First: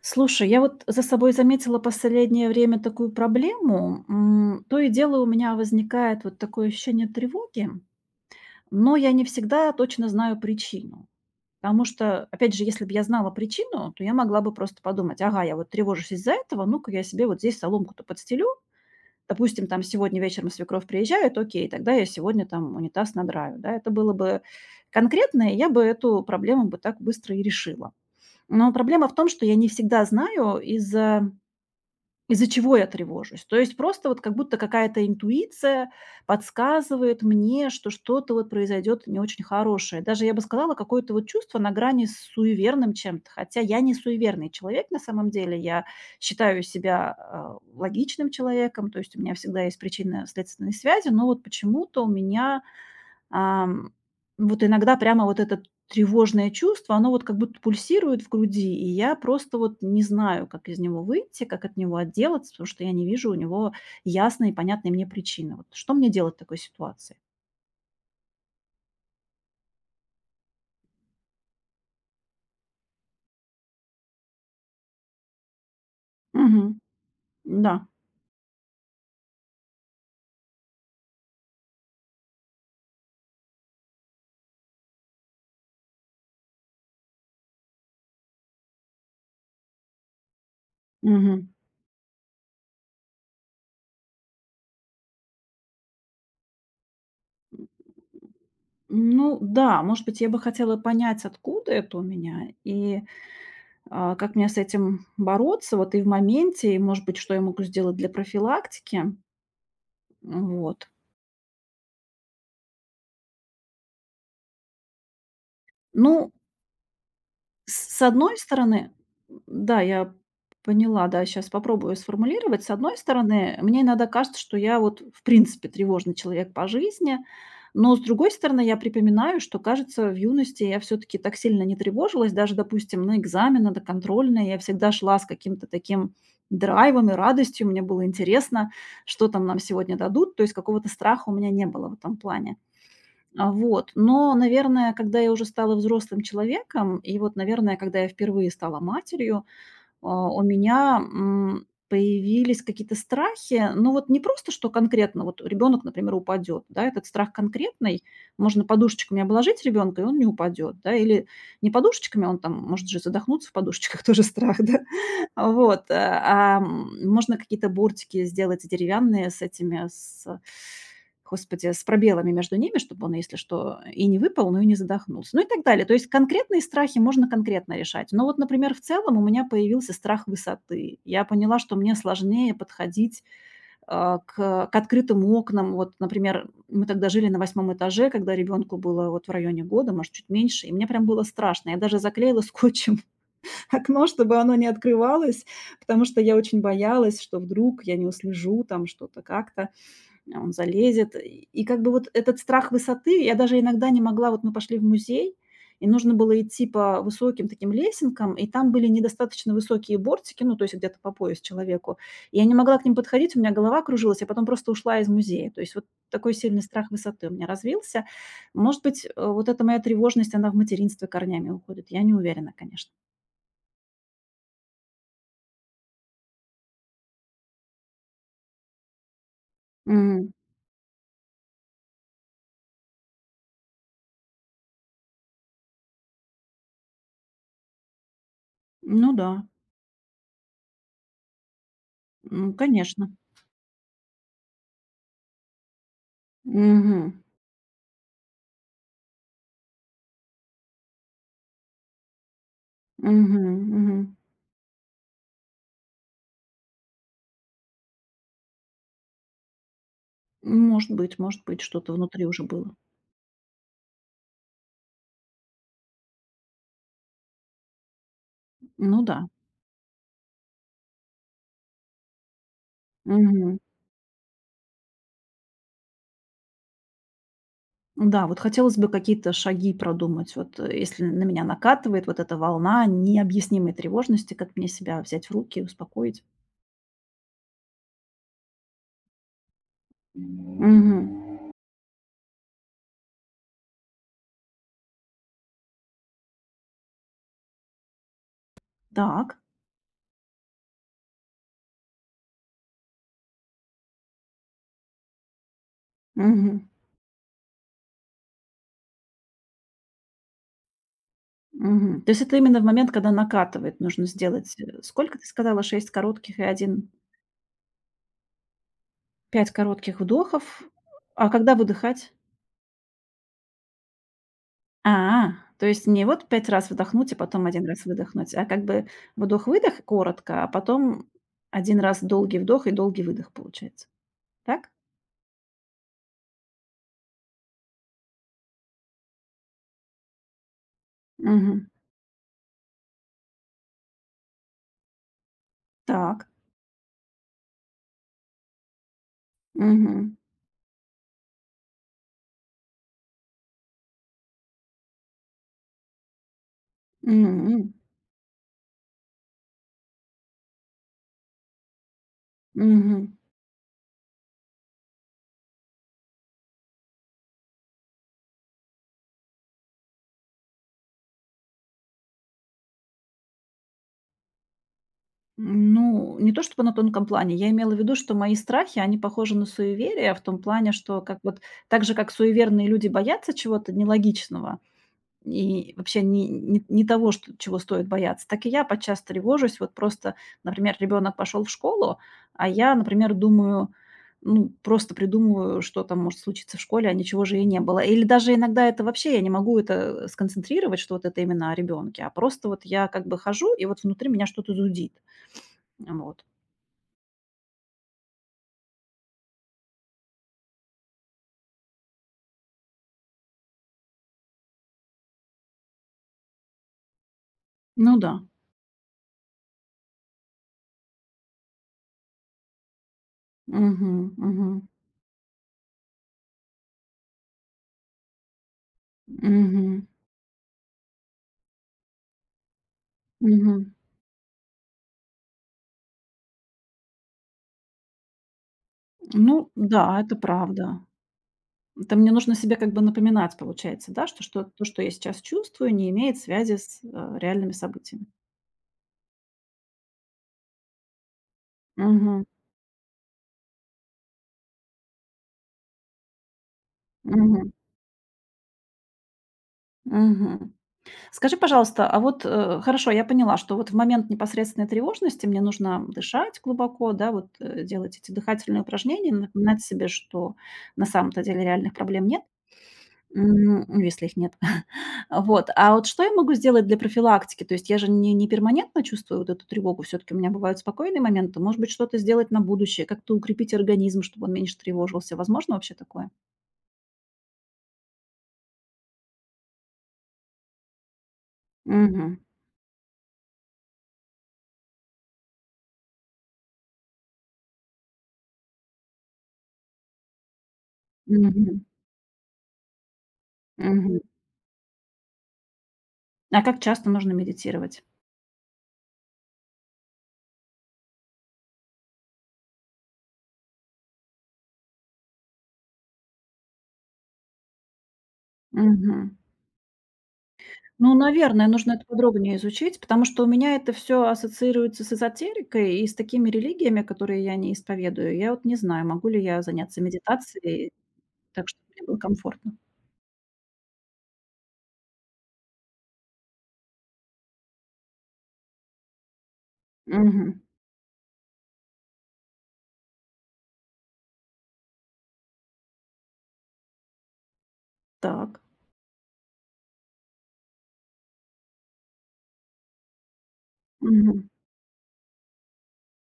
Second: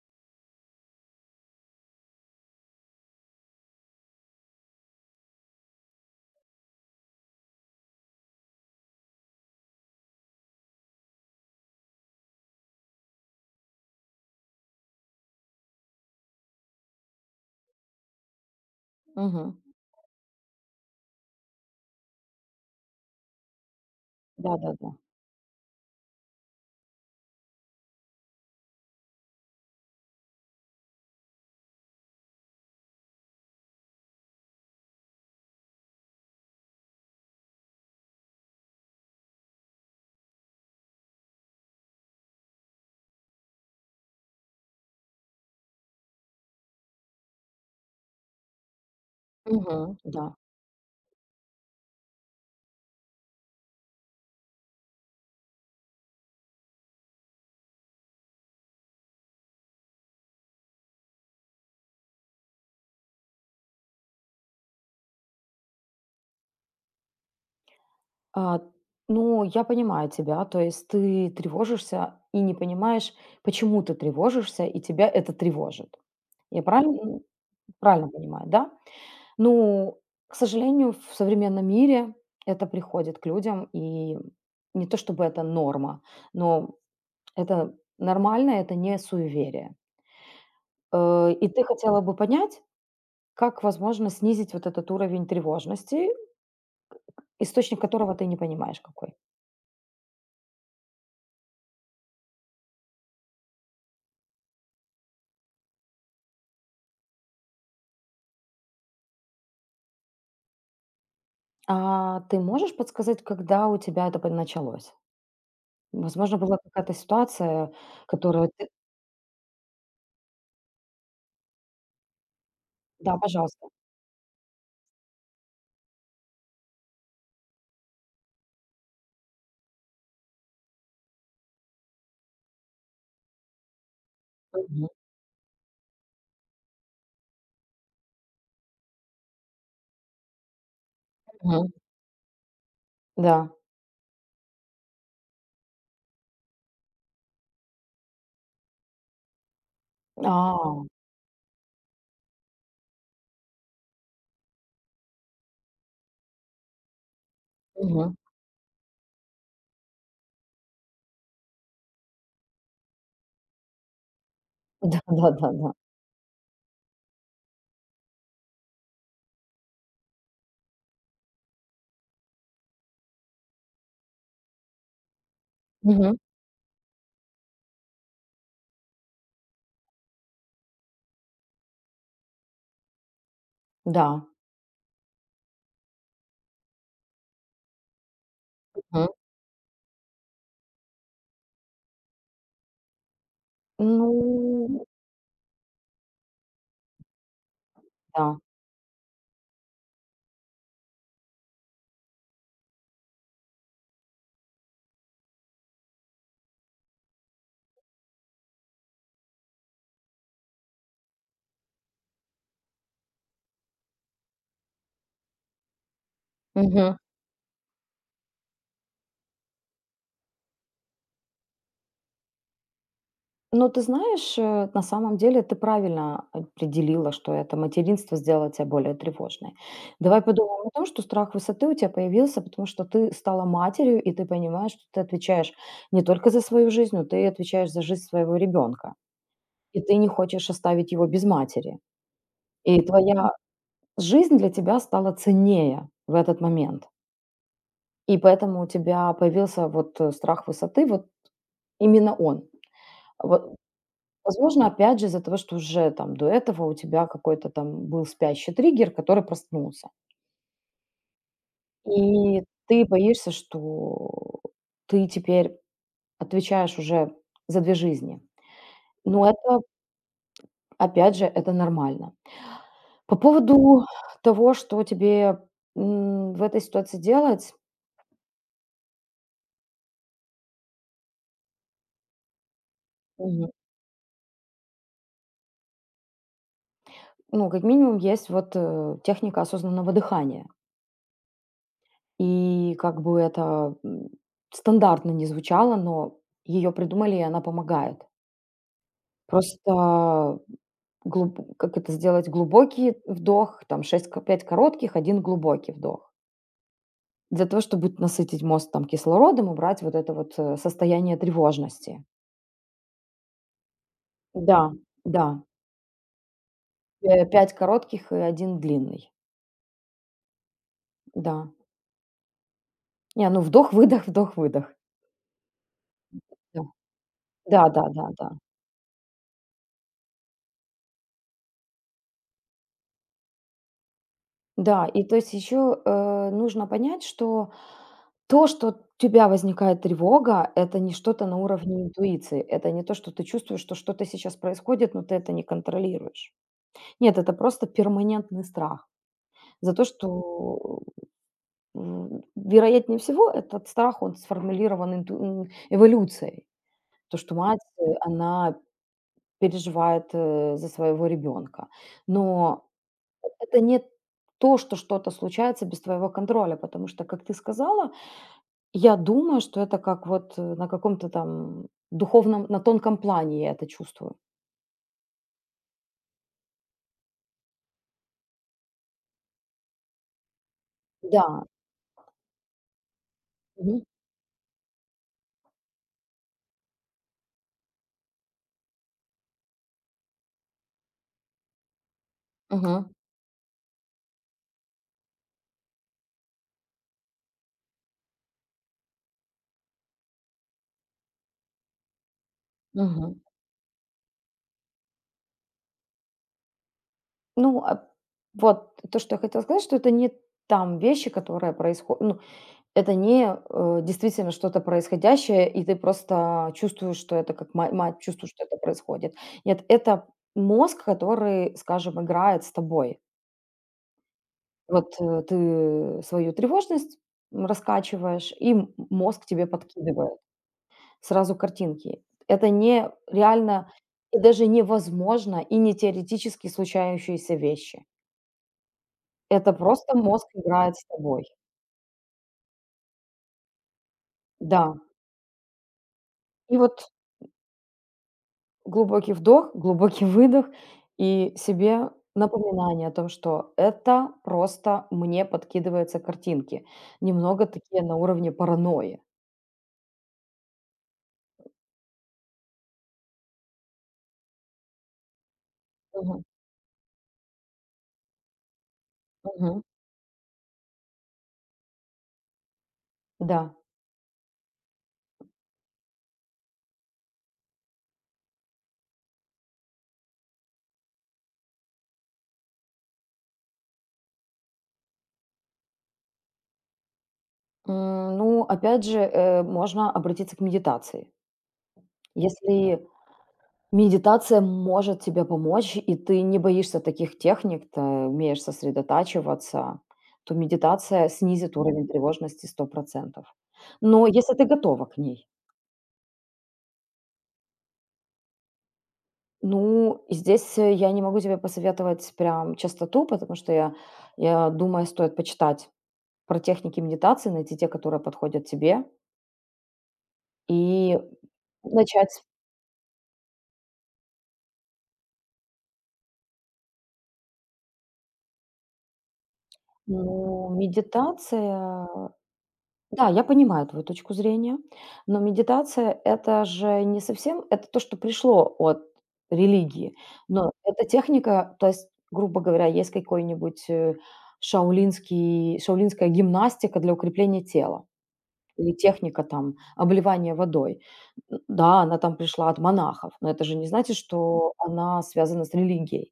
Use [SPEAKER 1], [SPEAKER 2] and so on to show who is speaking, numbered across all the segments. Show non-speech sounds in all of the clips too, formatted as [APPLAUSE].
[SPEAKER 1] Слушай, я вот за собой заметила последнее время такую проблему. То и дело у меня возникает вот такое ощущение тревоги, но я не всегда точно знаю причину. Потому что, опять же, если бы я знала причину, то я могла бы просто подумать, ага, я вот тревожусь из-за этого, ну-ка я себе вот здесь соломку-то подстелю.
[SPEAKER 2] Мгм.
[SPEAKER 1] Допустим, там сегодня вечером свекровь приезжает, окей, тогда я сегодня там унитаз надраю. Да? Это было бы
[SPEAKER 2] Да-да-да.
[SPEAKER 1] конкретно, и я бы эту проблему бы так быстро и решила. Но проблема в том, что я не всегда знаю из-за чего я тревожусь? То есть просто вот как будто какая-то интуиция подсказывает мне, что что-то вот произойдет не очень хорошее. Даже я бы сказала, какое-то вот чувство на грани с суеверным чем-то. Хотя я не суеверный человек на самом деле. Я считаю себя логичным человеком, то есть у меня всегда есть
[SPEAKER 2] Мгм. Да.
[SPEAKER 1] причинно-следственные связи, но вот почему-то у меня Ам, вот иногда прямо вот это тревожное чувство, оно вот как будто пульсирует в груди, и я просто вот не знаю, как из него выйти, как от него отделаться, потому что я не вижу у него ясной и понятной мне причины. Вот что мне делать в такой ситуации?
[SPEAKER 2] А, ну, я понимаю тебя. То есть ты тревожишься и не понимаешь, почему ты тревожишься, и тебя это тревожит. Я
[SPEAKER 1] Мгм.
[SPEAKER 2] правильно ну,
[SPEAKER 1] Да.
[SPEAKER 2] правильно понимаю, да? Ну, к сожалению, в современном мире это приходит к людям, и не то чтобы это норма, но это нормально, это не суеверие. И
[SPEAKER 1] Мгм.
[SPEAKER 2] ты хотела бы понять, как возможно снизить вот этот уровень тревожности, источник которого ты не понимаешь какой.
[SPEAKER 1] Ну да, может быть, я бы хотела понять, откуда это у меня и, как мне с этим бороться вот и в моменте, и, может быть, что я могу сделать для профилактики. Вот.
[SPEAKER 2] А ты можешь подсказать, когда у тебя это по началось?
[SPEAKER 1] Ну,
[SPEAKER 2] Возможно, была какая-то ситуация,
[SPEAKER 1] с одной
[SPEAKER 2] которую ты.
[SPEAKER 1] стороны, да, я поняла, да, сейчас попробую сформулировать. С одной
[SPEAKER 2] Да,
[SPEAKER 1] стороны,
[SPEAKER 2] пожалуйста.
[SPEAKER 1] мне иногда кажется, что я вот в принципе тревожный человек по жизни, но с другой стороны, я припоминаю, что, кажется, в юности я все таки так сильно не тревожилась, даже, допустим, на экзамены, на контрольные. Я
[SPEAKER 2] Мгм.
[SPEAKER 1] всегда шла с каким-то таким драйвом и радостью. Мне было интересно, что там нам сегодня дадут, то есть какого-то страха у меня не
[SPEAKER 2] Мгм.
[SPEAKER 1] было в этом плане.
[SPEAKER 2] Да.
[SPEAKER 1] Вот. Но, наверное, когда я уже стала взрослым человеком, и вот, наверное, когда я впервые стала матерью, у
[SPEAKER 2] А.
[SPEAKER 1] меня, появились какие-то страхи. Ну, вот не просто, что конкретно вот ребенок, например, упадет, да, этот страх конкретный.
[SPEAKER 2] Мгм.
[SPEAKER 1] Можно подушечками обложить ребенка, и он не упадет, да, или не подушечками, он там может же задохнуться в подушечках, [LAUGHS] тоже страх, да.
[SPEAKER 2] [LAUGHS]
[SPEAKER 1] [LAUGHS]
[SPEAKER 2] Да-да-да-да.
[SPEAKER 1] Вот, можно какие-то бортики сделать деревянные с этими, с Господи, с пробелами между ними, чтобы он, если что, и не выпал, но и не задохнулся. Ну и так далее. То есть
[SPEAKER 2] Мгм.
[SPEAKER 1] конкретные страхи можно конкретно решать. Но вот, например, в целом у меня появился страх высоты. Я поняла, что мне сложнее подходить
[SPEAKER 2] Да.
[SPEAKER 1] а, к, к открытым окнам. Вот, например, мы тогда жили на восьмом этаже, когда ребенку
[SPEAKER 2] Мгм.
[SPEAKER 1] было вот в районе года, может, чуть меньше, и мне прям было страшно. Я даже заклеила скотчем [LAUGHS] окно, чтобы оно не
[SPEAKER 2] Ну
[SPEAKER 1] открывалось, потому что я очень боялась, что вдруг я не
[SPEAKER 2] да.
[SPEAKER 1] услежу там что-то как-то. Он залезет. И как бы вот этот страх высоты, я даже иногда не могла вот мы пошли в музей, и нужно было идти по высоким таким лесенкам, и там были недостаточно высокие бортики, ну, то есть где-то по пояс человеку. И я не могла к ним подходить, у меня голова кружилась, я потом просто ушла из музея. То есть вот такой сильный страх
[SPEAKER 2] Мгм.
[SPEAKER 1] высоты у меня развился. Может быть, вот эта моя тревожность, она в материнстве корнями уходит. Я не уверена, конечно.
[SPEAKER 2] Но ты знаешь, на самом деле ты правильно определила, что это материнство сделало тебя более тревожной. Давай
[SPEAKER 1] М,
[SPEAKER 2] подумаем о том, что страх высоты у тебя появился, потому что ты стала матерью, и ты понимаешь, что ты отвечаешь не только за свою жизнь, но ты отвечаешь за жизнь своего ребенка.
[SPEAKER 1] ну да,
[SPEAKER 2] И ты не хочешь оставить его без матери. И
[SPEAKER 1] конечно.
[SPEAKER 2] твоя жизнь для тебя стала ценнее в этот момент.
[SPEAKER 1] Мгм.
[SPEAKER 2] И поэтому у тебя появился вот страх высоты, вот именно он. Вот.
[SPEAKER 1] Мгм. Мгм.
[SPEAKER 2] Возможно, опять же, из-за того, что уже там до этого у тебя какой-то там был спящий триггер, который проснулся.
[SPEAKER 1] Может быть, что-то внутри уже
[SPEAKER 2] И
[SPEAKER 1] было.
[SPEAKER 2] ты боишься, что ты теперь отвечаешь уже за 2 жизни.
[SPEAKER 1] Ну да.
[SPEAKER 2] Но это, опять же, это нормально. По
[SPEAKER 1] Мгм.
[SPEAKER 2] поводу того, что тебе, в этой ситуации делать,
[SPEAKER 1] Да, вот хотелось бы какие-то шаги продумать. Вот, если на меня накатывает вот эта волна
[SPEAKER 2] мгм,
[SPEAKER 1] необъяснимой тревожности, как мне себя взять в руки и успокоить?
[SPEAKER 2] ну, как минимум, есть вот, техника осознанного дыхания.
[SPEAKER 1] Мгм.
[SPEAKER 2] И как бы это, стандартно не звучало, но ее придумали, и она помогает.
[SPEAKER 1] Так.
[SPEAKER 2] Просто глуб как это сделать глубокий вдох, там 6 ко 5 коротких, один глубокий вдох.
[SPEAKER 1] Мгм.
[SPEAKER 2] Для того, чтобы вот насытить мозг там кислородом, убрать вот это вот, состояние
[SPEAKER 1] Мгм.
[SPEAKER 2] тревожности.
[SPEAKER 1] То есть это именно в момент, когда накатывает, нужно сделать,
[SPEAKER 2] Да,
[SPEAKER 1] сколько
[SPEAKER 2] да,
[SPEAKER 1] ты сказала, шесть коротких и один,
[SPEAKER 2] 5 коротких и один длинный.
[SPEAKER 1] 5 коротких вдохов. А
[SPEAKER 2] Да.
[SPEAKER 1] когда выдыхать?
[SPEAKER 2] Не, ну вдох-выдох, вдох-выдох.
[SPEAKER 1] А, то есть не вот 5
[SPEAKER 2] Да.
[SPEAKER 1] раз вдохнуть, а потом один раз
[SPEAKER 2] Да-да-да-да. Да, да.
[SPEAKER 1] выдохнуть,
[SPEAKER 2] Да,
[SPEAKER 1] а как бы вдох-выдох коротко, а потом один раз долгий вдох и долгий выдох получается. Так?
[SPEAKER 2] да, и то есть еще, нужно понять, что то, что у тебя возникает тревога, это не что-то на
[SPEAKER 1] Мгм.
[SPEAKER 2] уровне интуиции. Это не то, что ты чувствуешь, что что-то сейчас происходит, но ты это не
[SPEAKER 1] Так.
[SPEAKER 2] контролируешь. Нет, это просто перманентный страх за то,
[SPEAKER 1] Мгм.
[SPEAKER 2] что, вероятнее всего, этот страх, он сформулирован эволюцией. То, что мать,
[SPEAKER 1] М.
[SPEAKER 2] она переживает, за своего ребенка. Но
[SPEAKER 1] Мгм.
[SPEAKER 2] это не то, что что-то случается без твоего контроля, потому что, как ты сказала, я думаю, что это как вот, на каком-то там духовном, на тонком плане я это чувствую.
[SPEAKER 1] Ну, не то чтобы на тонком плане. Я имела в виду, что мои страхи, они похожи на суеверия в том плане, что как вот
[SPEAKER 2] Да.
[SPEAKER 1] так же, как суеверные люди боятся чего-то
[SPEAKER 2] Мгм.
[SPEAKER 1] нелогичного, и вообще не того, что чего стоит бояться. Так и я подчас тревожусь. Вот просто, например, ребенок пошел в школу, а я,
[SPEAKER 2] Мгм.
[SPEAKER 1] например, думаю, ну, просто придумываю, что там может случиться в школе, а ничего же и не было. Или даже иногда это вообще я не могу это сконцентрировать, что вот это именно о ребенке, а просто вот я как бы
[SPEAKER 2] Мгм.
[SPEAKER 1] хожу, и вот внутри меня что-то зудит. Вот.
[SPEAKER 2] Ну, а вот то, что я хотела сказать, что это не там вещи, которые происходят. Ну, это не, действительно что-то происходящее, и ты просто чувствуешь, что это как ма
[SPEAKER 1] Ну
[SPEAKER 2] мать
[SPEAKER 1] да.
[SPEAKER 2] чувствует, что это происходит. Нет, это мозг, который, скажем, играет с тобой.
[SPEAKER 1] Мгм, мгм,
[SPEAKER 2] Вот, ты свою тревожность раскачиваешь, и мозг тебе
[SPEAKER 1] мгм,
[SPEAKER 2] подкидывает. Сразу картинки. Это не
[SPEAKER 1] мгм.
[SPEAKER 2] реально и даже невозможно, и не теоретически случающиеся вещи.
[SPEAKER 1] Ну
[SPEAKER 2] Это просто
[SPEAKER 1] да, это
[SPEAKER 2] мозг играет
[SPEAKER 1] правда.
[SPEAKER 2] с тобой.
[SPEAKER 1] Это мне нужно себе как бы напоминать, получается, да, что что
[SPEAKER 2] Да.
[SPEAKER 1] то, что я сейчас чувствую, не имеет
[SPEAKER 2] И
[SPEAKER 1] связи с,
[SPEAKER 2] вот
[SPEAKER 1] реальными событиями.
[SPEAKER 2] глубокий вдох, глубокий [LAUGHS] выдох и себе
[SPEAKER 1] Мгм.
[SPEAKER 2] напоминание о том, что это просто мне подкидываются картинки. Немного
[SPEAKER 1] Мгм.
[SPEAKER 2] такие на уровне паранойи.
[SPEAKER 1] Мгм. Скажи, пожалуйста, а вот, хорошо, я поняла, что вот в момент непосредственной тревожности мне нужно
[SPEAKER 2] Мгм.
[SPEAKER 1] дышать глубоко, да, вот, делать эти дыхательные упражнения,
[SPEAKER 2] Мгм.
[SPEAKER 1] напоминать себе, что на самом-то деле реальных проблем нет,
[SPEAKER 2] Да.
[SPEAKER 1] ну, если их нет. [LAUGHS] Вот. А вот что я могу сделать для профилактики? То есть я же не перманентно чувствую вот эту тревогу, все-таки у меня бывают спокойные моменты. Может быть, что-то сделать на будущее, как-то укрепить организм, чтобы он меньше тревожился. Возможно вообще такое?
[SPEAKER 2] Ну, опять же, можно обратиться к медитации.
[SPEAKER 1] Мгм.
[SPEAKER 2] Если медитация может тебе помочь, и ты не боишься таких техник, ты умеешь сосредотачиваться, то медитация снизит
[SPEAKER 1] Мгм.
[SPEAKER 2] уровень тревожности 100%.
[SPEAKER 1] Мгм.
[SPEAKER 2] Но если ты готова к ней,
[SPEAKER 1] А как часто нужно медитировать?
[SPEAKER 2] ну, здесь я не могу тебе посоветовать прям частоту, потому что я думаю, стоит почитать про техники медитации, найти те, которые подходят тебе,
[SPEAKER 1] Мгм. Ну,
[SPEAKER 2] и
[SPEAKER 1] наверное, нужно это
[SPEAKER 2] начать.
[SPEAKER 1] подробнее изучить, потому что у меня это все ассоциируется с эзотерикой и с такими религиями, которые я не исповедую. Я вот не знаю, могу ли я заняться
[SPEAKER 2] Ну,
[SPEAKER 1] медитацией так,
[SPEAKER 2] медитация.
[SPEAKER 1] чтобы мне было комфортно.
[SPEAKER 2] Да, я понимаю твою точку зрения, но медитация- это же не совсем это то, что пришло от религии,
[SPEAKER 1] Мгм.
[SPEAKER 2] но эта техника, то есть, грубо говоря, есть какой-нибудь, шаолинский шаолинская гимнастика для укрепления тела
[SPEAKER 1] Так.
[SPEAKER 2] или техника там обливания водой. Н да, она там пришла от монахов, но это же не значит,
[SPEAKER 1] Мгм.
[SPEAKER 2] что она связана с религией.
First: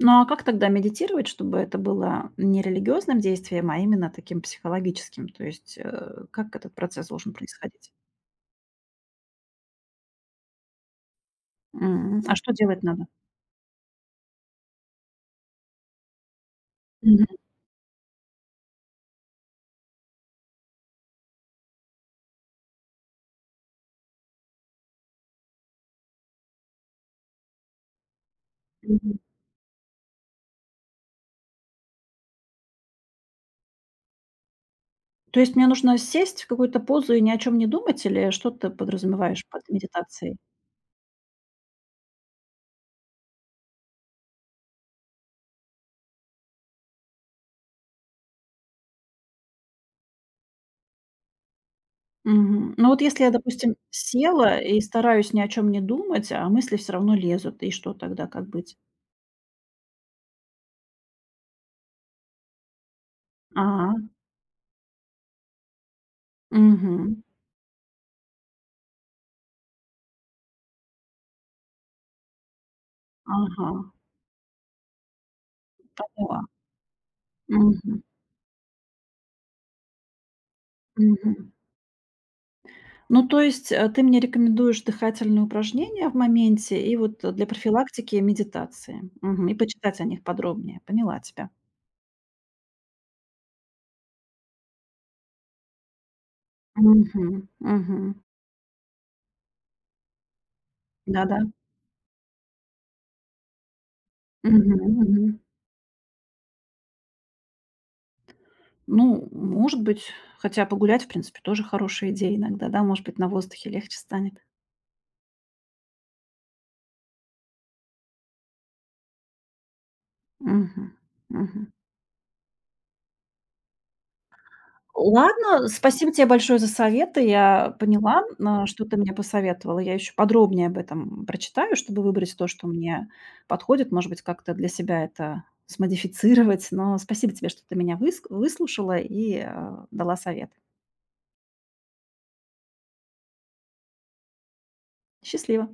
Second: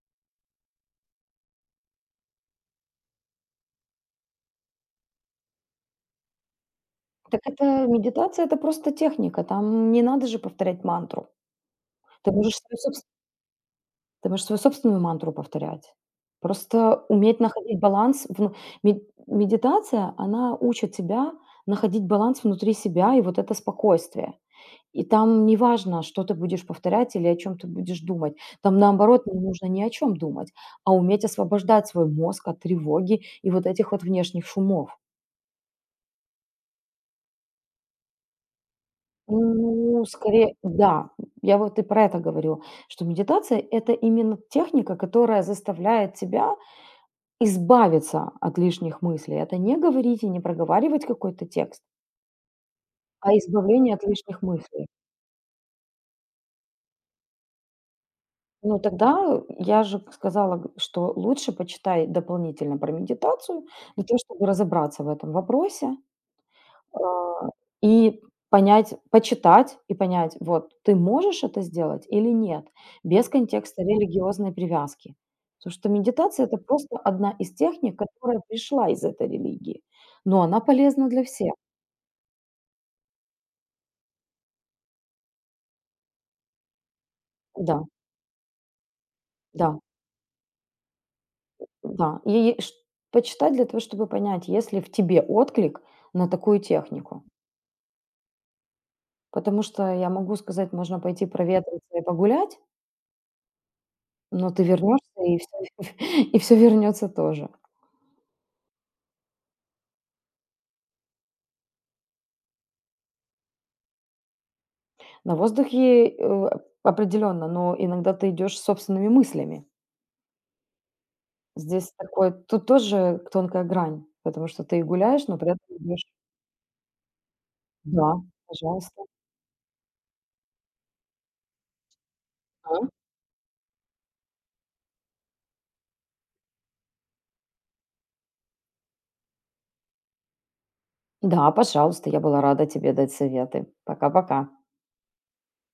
[SPEAKER 1] Ну, а как тогда медитировать, чтобы это было не религиозным действием, а именно таким психологическим? То есть, как этот процесс должен
[SPEAKER 2] Так это
[SPEAKER 1] происходить?
[SPEAKER 2] медитация- это просто техника, там не надо же повторять мантру. Ты
[SPEAKER 1] А что
[SPEAKER 2] можешь
[SPEAKER 1] делать
[SPEAKER 2] свою
[SPEAKER 1] надо?
[SPEAKER 2] Ты можешь свою собственную мантру повторять. Просто
[SPEAKER 1] Мгм,
[SPEAKER 2] уметь находить баланс. Вну мед медитация, она учит тебя находить баланс внутри себя и вот это спокойствие. И там не важно, что ты будешь повторять или о чем ты будешь думать. Там,
[SPEAKER 1] мгм.
[SPEAKER 2] наоборот, не нужно ни о чем думать, а уметь освобождать свой мозг от тревоги и вот этих вот внешних шумов.
[SPEAKER 1] То есть мне нужно сесть в какую-то позу и ни о чем не думать или что ты подразумеваешь под
[SPEAKER 2] Ну,
[SPEAKER 1] медитацией?
[SPEAKER 2] скорее, да, я вот и про это говорю, что медитация- это именно техника, которая заставляет тебя избавиться от лишних мыслей. Это не говорить и не проговаривать какой-то текст,
[SPEAKER 1] Мгм. Ну, вот если
[SPEAKER 2] а
[SPEAKER 1] я, допустим,
[SPEAKER 2] избавление от лишних
[SPEAKER 1] села и
[SPEAKER 2] мыслей.
[SPEAKER 1] стараюсь ни о чем не думать, а мысли все равно лезут, и что тогда, как быть?
[SPEAKER 2] Ну, тогда я же сказала, что лучше почитай дополнительно про медитацию
[SPEAKER 1] А,
[SPEAKER 2] для того, чтобы разобраться в этом вопросе,
[SPEAKER 1] мгм,
[SPEAKER 2] а, и почитать и понять, вот ты можешь это сделать или нет, без
[SPEAKER 1] ага,
[SPEAKER 2] контекста религиозной привязки. Потому что
[SPEAKER 1] поняла.
[SPEAKER 2] медитация это просто одна из техник,
[SPEAKER 1] Мгм,
[SPEAKER 2] которая пришла из этой религии, но она полезна для
[SPEAKER 1] мгм.
[SPEAKER 2] всех.
[SPEAKER 1] Ну, то есть, ты мне рекомендуешь дыхательные упражнения в моменте и вот, для
[SPEAKER 2] Да,
[SPEAKER 1] профилактики медитации. Мгм. И
[SPEAKER 2] да.
[SPEAKER 1] почитать о них подробнее. Поняла тебя.
[SPEAKER 2] Да, и ш почитать для того, чтобы понять, есть ли в тебе отклик на такую технику.
[SPEAKER 1] Мгм. Мгм.
[SPEAKER 2] Потому что я могу сказать, можно пойти
[SPEAKER 1] Да-да.
[SPEAKER 2] проветриться и погулять, но ты
[SPEAKER 1] Мгм.
[SPEAKER 2] вернешься,
[SPEAKER 1] Мгм.
[SPEAKER 2] и все [LAUGHS] и всё вернется тоже.
[SPEAKER 1] Ну, может быть, хотя погулять, в принципе, тоже хорошая идея иногда, да? Может быть, на воздухе легче станет.
[SPEAKER 2] На воздухе, определенно, но иногда ты идешь с собственными мыслями.
[SPEAKER 1] Мгм. Мгм.
[SPEAKER 2] Здесь такой тут тоже тонкая грань, потому что ты и гуляешь, но при этом
[SPEAKER 1] Ладно,
[SPEAKER 2] идешь.
[SPEAKER 1] спасибо тебе большое за советы. Я
[SPEAKER 2] Да,
[SPEAKER 1] поняла, что ты
[SPEAKER 2] пожалуйста.
[SPEAKER 1] мне посоветовала. Я еще подробнее об этом прочитаю, чтобы выбрать то, что
[SPEAKER 2] А?
[SPEAKER 1] мне подходит. Может быть, как-то для себя это смодифицировать. Но спасибо тебе, что ты меня выслушала и дала совет.
[SPEAKER 2] Да, пожалуйста, я была рада тебе дать советы. Пока-пока.
[SPEAKER 1] Счастливо.